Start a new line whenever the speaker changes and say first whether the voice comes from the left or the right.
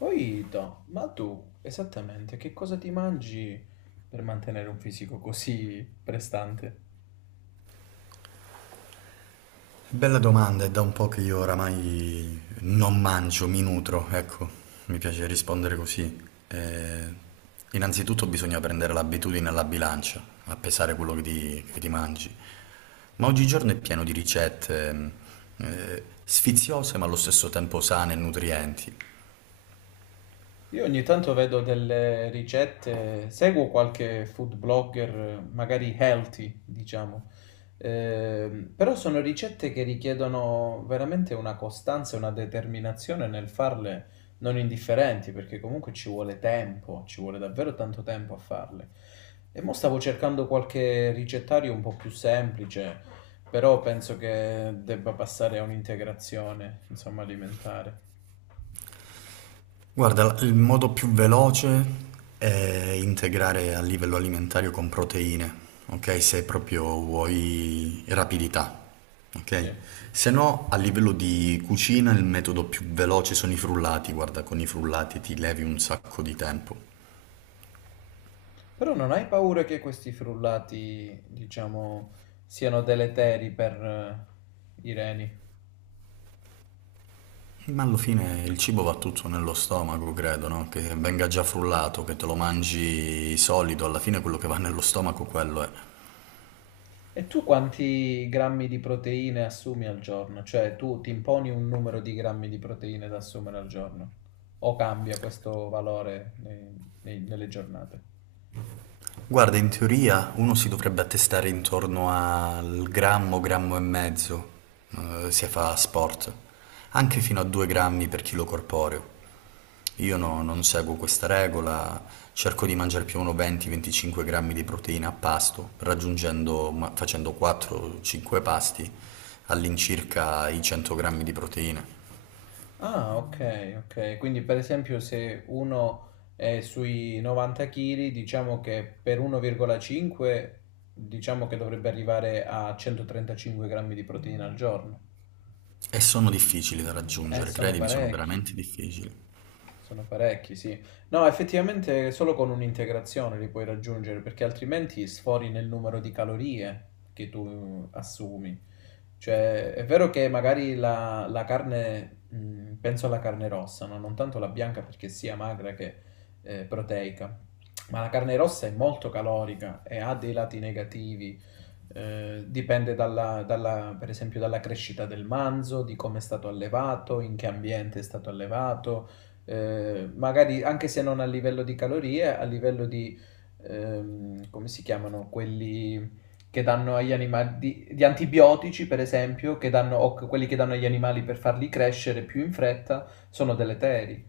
left: Oito, ma tu esattamente che cosa ti mangi per mantenere un fisico così prestante?
right: Bella domanda, è da un po' che io oramai non mangio, mi nutro, ecco, mi piace rispondere così. Eh, Innanzitutto bisogna prendere l'abitudine alla bilancia, a pesare quello che ti mangi. Ma oggigiorno è pieno di ricette, sfiziose ma allo stesso tempo sane e nutrienti.
left: Io ogni tanto vedo delle ricette, seguo qualche food blogger, magari healthy, diciamo. Però sono ricette che richiedono veramente una costanza e una determinazione nel farle non indifferenti, perché comunque ci vuole tempo, ci vuole davvero tanto tempo a farle. E mo stavo cercando qualche ricettario un po' più semplice, però penso che debba passare a un'integrazione, insomma, alimentare.
right: Guarda, il modo più veloce è integrare a livello alimentare con proteine, ok? Se proprio vuoi rapidità, ok?
left: Sì.
right: Se no, a livello di cucina il metodo più veloce sono i frullati, guarda, con i frullati ti levi un sacco di tempo.
left: Però non hai paura che questi frullati, diciamo, siano deleteri per i reni?
right: Ma alla fine il cibo va tutto nello stomaco, credo, no? Che venga già frullato, che te lo mangi solido, alla fine quello che va nello stomaco quello è.
left: E tu quanti grammi di proteine assumi al giorno? Cioè, tu ti imponi un numero di grammi di proteine da assumere al giorno? O cambia questo valore nelle giornate?
right: Guarda, in teoria uno si dovrebbe attestare intorno al grammo, grammo e mezzo, se fa sport, anche fino a 2 grammi per chilo corporeo. Io non seguo questa regola, cerco di mangiare più o meno 20-25 grammi di proteina a pasto, raggiungendo, facendo 4-5 pasti, all'incirca i 100 grammi di proteina.
left: Ah, ok, ok. Quindi per esempio se uno è sui 90 kg, diciamo che per 1,5 diciamo che dovrebbe arrivare a 135 grammi di proteina al giorno.
right: E sono difficili da raggiungere,
left: Sono
right: credimi, sono
left: parecchi.
right: veramente difficili.
left: Sono parecchi, sì. No, effettivamente solo con un'integrazione li puoi raggiungere, perché altrimenti sfori nel numero di calorie che tu assumi. Cioè, è vero che magari la carne, penso alla carne rossa, no? Non tanto la bianca perché sia magra che proteica, ma la carne rossa è molto calorica e ha dei lati negativi. Dipende per esempio dalla crescita del manzo, di come è stato allevato, in che ambiente è stato allevato, magari anche se non a livello di calorie, a livello di, come si chiamano quelli che danno agli animali, di antibiotici per esempio, che danno, o quelli che danno agli animali per farli crescere più in fretta, sono deleteri.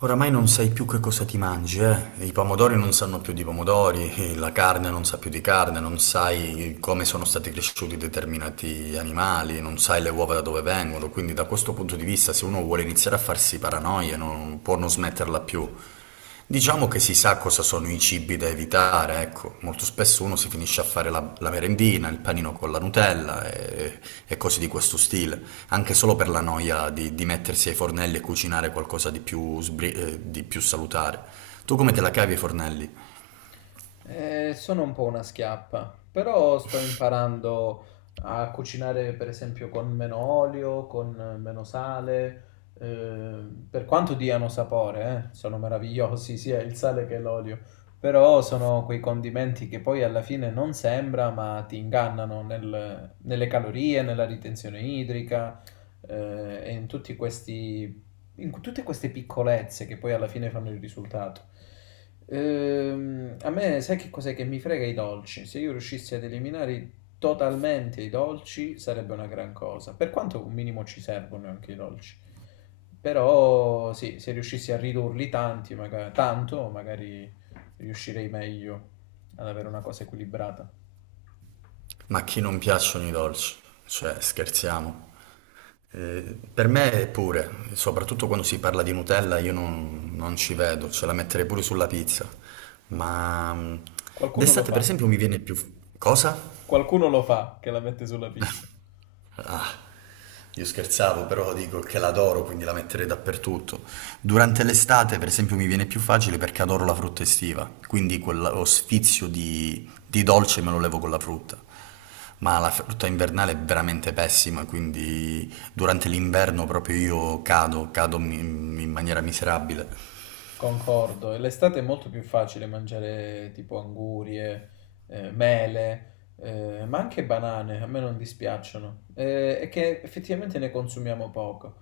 right: Oramai non sai più che cosa ti mangi, eh? I pomodori non sanno più di pomodori, la carne non sa più di carne, non sai come sono stati cresciuti determinati animali, non sai le uova da dove vengono, quindi da questo punto di vista se uno vuole iniziare a farsi paranoie non può non smetterla più. Diciamo che si sa cosa sono i cibi da evitare, ecco, molto spesso uno si finisce a fare la merendina, il panino con la Nutella e cose di questo stile, anche solo per la noia di mettersi ai fornelli e cucinare qualcosa di più, di più salutare. Tu come te la cavi ai fornelli?
left: Sono un po' una schiappa, però sto imparando a cucinare per esempio con meno olio, con meno sale, eh, per quanto diano sapore, sono meravigliosi sia il sale che l'olio, però sono quei condimenti che poi alla fine non sembra, ma ti ingannano nelle calorie, nella ritenzione idrica, e in tutti questi in tutte queste piccolezze che poi alla fine fanno il risultato. A me, sai che cos'è che mi frega i dolci? Se io riuscissi ad eliminare totalmente i dolci sarebbe una gran cosa. Per quanto un minimo ci servono anche i dolci. Però sì, se riuscissi a ridurli tanti, tanto, magari riuscirei meglio ad avere una cosa equilibrata.
right: Ma a chi non piacciono i dolci? Cioè, scherziamo. Per me pure, soprattutto quando si parla di Nutella, io non ci vedo, ce la metterei pure sulla pizza. Ma
left: Qualcuno lo
right: d'estate, per
left: fa.
right: esempio, mi viene più... Cosa?
left: Qualcuno lo fa che la mette sulla pizza.
right: Io scherzavo, però dico che l'adoro, quindi la metterei dappertutto. Durante l'estate, per esempio, mi viene più facile perché adoro la frutta estiva, quindi quello sfizio di dolce me lo levo con la frutta. Ma la frutta invernale è veramente pessima, quindi durante l'inverno proprio io cado in maniera miserabile.
left: Concordo, e l'estate è molto più facile mangiare tipo angurie, mele, ma anche banane, a me non dispiacciono, e che effettivamente ne consumiamo poco.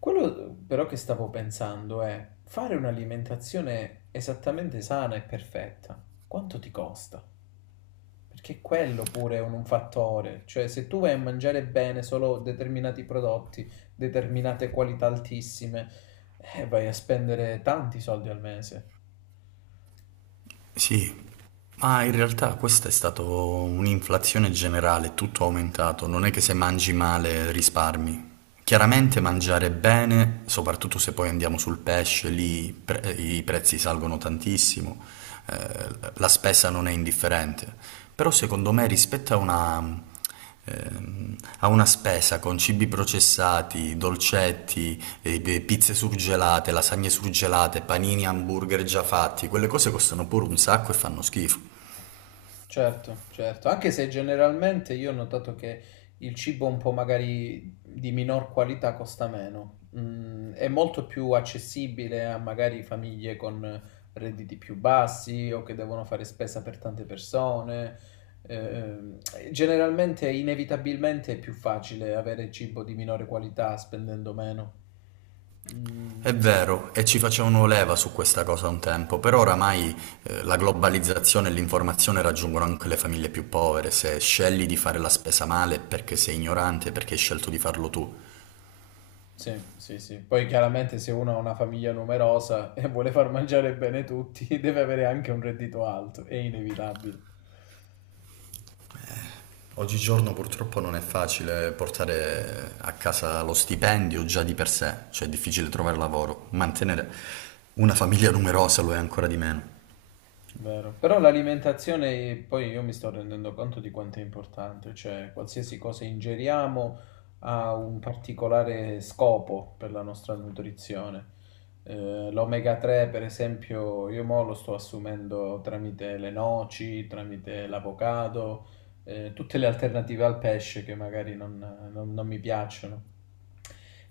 left: Quello però che stavo pensando è fare un'alimentazione esattamente sana e perfetta, quanto ti costa? Perché quello pure è un fattore, cioè se tu vai a mangiare bene solo determinati prodotti, determinate qualità altissime, vai a spendere tanti soldi al mese.
right: Sì, ma in realtà questa è stata un'inflazione generale, tutto aumentato, non è che se mangi male risparmi. Chiaramente mangiare bene, soprattutto se poi andiamo sul pesce, lì i prezzi salgono tantissimo, eh, la spesa non è indifferente, però secondo me rispetto a una spesa con cibi processati, dolcetti, e pizze surgelate, lasagne surgelate, panini, hamburger già fatti, quelle cose costano pure un sacco e fanno schifo.
left: Certo, certo, anche se generalmente io ho notato che il cibo un po' magari di minor qualità costa meno. Mm, è molto più accessibile a magari famiglie con redditi più bassi o che devono fare spesa per tante persone. Ehm, Generalmente, inevitabilmente è più facile avere cibo di minore qualità spendendo meno.
right: È
left: Mm, sì.
right: vero, e ci facevano leva su questa cosa un tempo, però oramai la globalizzazione e l'informazione raggiungono anche le famiglie più povere. Se scegli di fare la spesa male è perché sei ignorante, perché hai scelto di farlo tu.
left: Sì, sì, sì. Poi chiaramente se uno ha una famiglia numerosa e vuole far mangiare bene tutti, deve avere anche un reddito alto, è inevitabile.
right: Oggigiorno purtroppo non è facile portare a casa lo stipendio già di per sé, cioè è difficile trovare lavoro. Mantenere una famiglia numerosa lo è ancora di meno.
left: Vero. Però l'alimentazione, poi io mi sto rendendo conto di quanto è importante, cioè qualsiasi cosa ingeriamo ha un particolare scopo per la nostra nutrizione. L'omega 3, per esempio, io mo lo sto assumendo tramite le noci, tramite l'avocado, tutte le alternative al pesce che magari non mi piacciono.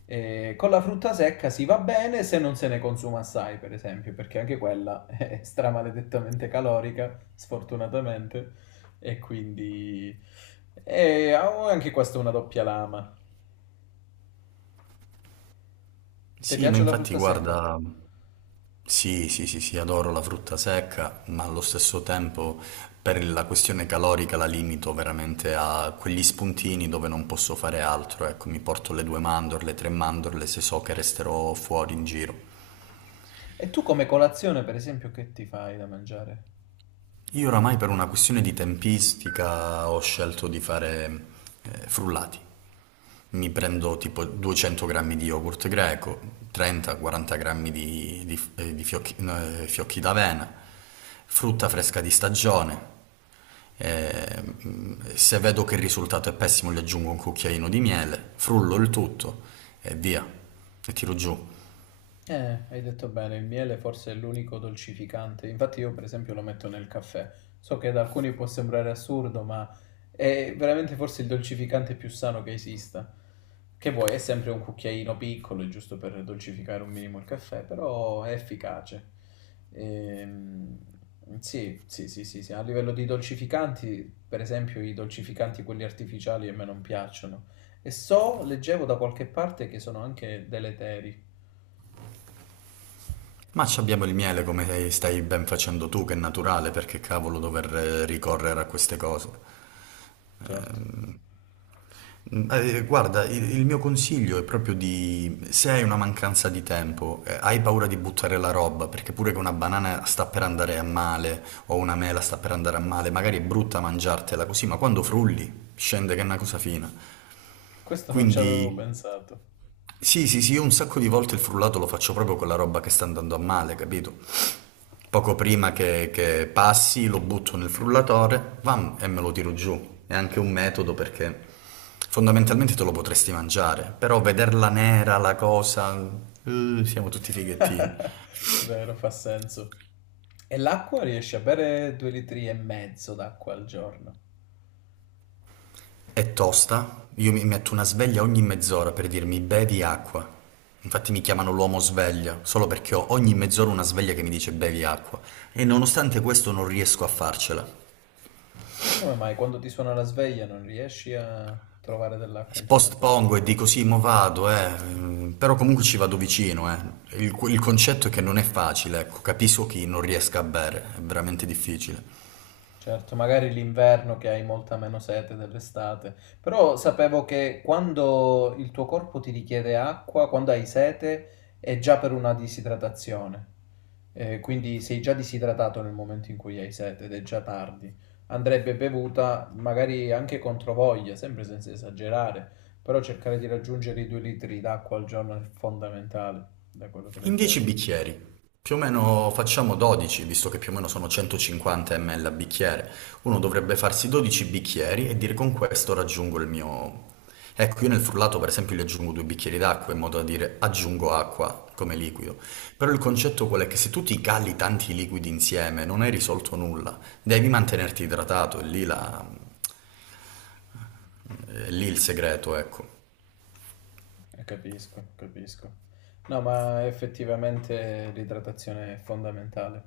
left: Con la frutta secca si va bene se non se ne consuma assai, per esempio, perché anche quella è stramaledettamente calorica, sfortunatamente, e quindi... E ha anche questa una doppia lama. Ti
right: Sì, ma
left: piace la
right: infatti
left: frutta secca?
right: guarda, sì, sì, sì, sì, adoro la frutta secca, ma allo stesso tempo per la questione calorica la limito veramente a quegli spuntini dove non posso fare altro, ecco, mi porto le due mandorle, tre mandorle se so che resterò fuori in giro.
left: E tu come colazione, per esempio, che ti fai da mangiare?
right: Io oramai per una questione di tempistica ho scelto di fare frullati. Mi prendo tipo 200 grammi di yogurt greco, 30-40 grammi di fiocchi, no, fiocchi d'avena, frutta fresca di stagione. Se vedo che il risultato è pessimo, gli aggiungo un cucchiaino di miele, frullo il tutto e via, e tiro giù.
left: Hai detto bene, il miele forse è l'unico dolcificante. Infatti io, per esempio, lo metto nel caffè. So che ad alcuni può sembrare assurdo, ma è veramente forse il dolcificante più sano che esista. Che vuoi, è sempre un cucchiaino piccolo, giusto per dolcificare un minimo il caffè, però è efficace. Ehm, sì, sì, sì, sì, sì. A livello di dolcificanti, per esempio, i dolcificanti quelli artificiali a me non piacciono. E so, leggevo da qualche parte che sono anche deleteri,
right: Ma ci abbiamo il miele come stai ben facendo tu, che è naturale, perché cavolo dover ricorrere a queste cose.
left: certo.
right: Ehm, guarda, il mio consiglio è proprio di, se hai una mancanza di tempo, hai paura di buttare la roba, perché pure che una banana sta per andare a male o una mela sta per andare a male, magari è brutta mangiartela così, ma quando frulli scende che è una cosa fina.
left: Questo non ci avevo
right: Quindi
left: pensato.
right: sì, sì, sì, io un sacco di volte il frullato lo faccio proprio con la roba che sta andando a male, capito? Poco prima che passi lo butto nel frullatore, bam, e me lo tiro giù. È anche un metodo perché fondamentalmente te lo potresti mangiare, però vederla nera, la cosa, siamo tutti fighettini.
left: Vero, fa senso. E l'acqua riesci a bere 2,5 litri d'acqua al giorno.
right: È tosta, io mi metto una sveglia ogni mezz'ora per dirmi bevi acqua. Infatti mi chiamano l'uomo sveglia, solo perché ho ogni mezz'ora una sveglia che mi dice bevi acqua. E nonostante questo non riesco a farcela.
left: E come mai quando ti suona la sveglia non riesci a trovare dell'acqua intorno a te?
right: Postpongo e dico sì, mo vado, eh. Però comunque ci vado vicino, eh. Il concetto è che non è facile, ecco, capisco chi non riesca a bere, è veramente difficile.
left: Certo, magari l'inverno che hai molta meno sete dell'estate, però sapevo che quando il tuo corpo ti richiede acqua, quando hai sete, è già per una disidratazione. Quindi sei già disidratato nel momento in cui hai sete ed è già tardi. Andrebbe bevuta magari anche contro voglia, sempre senza esagerare, però cercare di raggiungere i 2 litri d'acqua al giorno è fondamentale, da quello che
right: In 10
left: leggevo.
right: bicchieri, più o meno facciamo 12, visto che più o meno sono 150 ml a bicchiere. Uno dovrebbe farsi 12 bicchieri e dire con questo raggiungo il mio... Ecco, io nel frullato per esempio gli aggiungo due bicchieri d'acqua in modo da dire aggiungo acqua come liquido. Però il concetto qual è? Che se tu ti cali tanti liquidi insieme non hai risolto nulla, devi mantenerti idratato, è lì, è lì il segreto, ecco.
left: Capisco, capisco. No, ma effettivamente l'idratazione è fondamentale.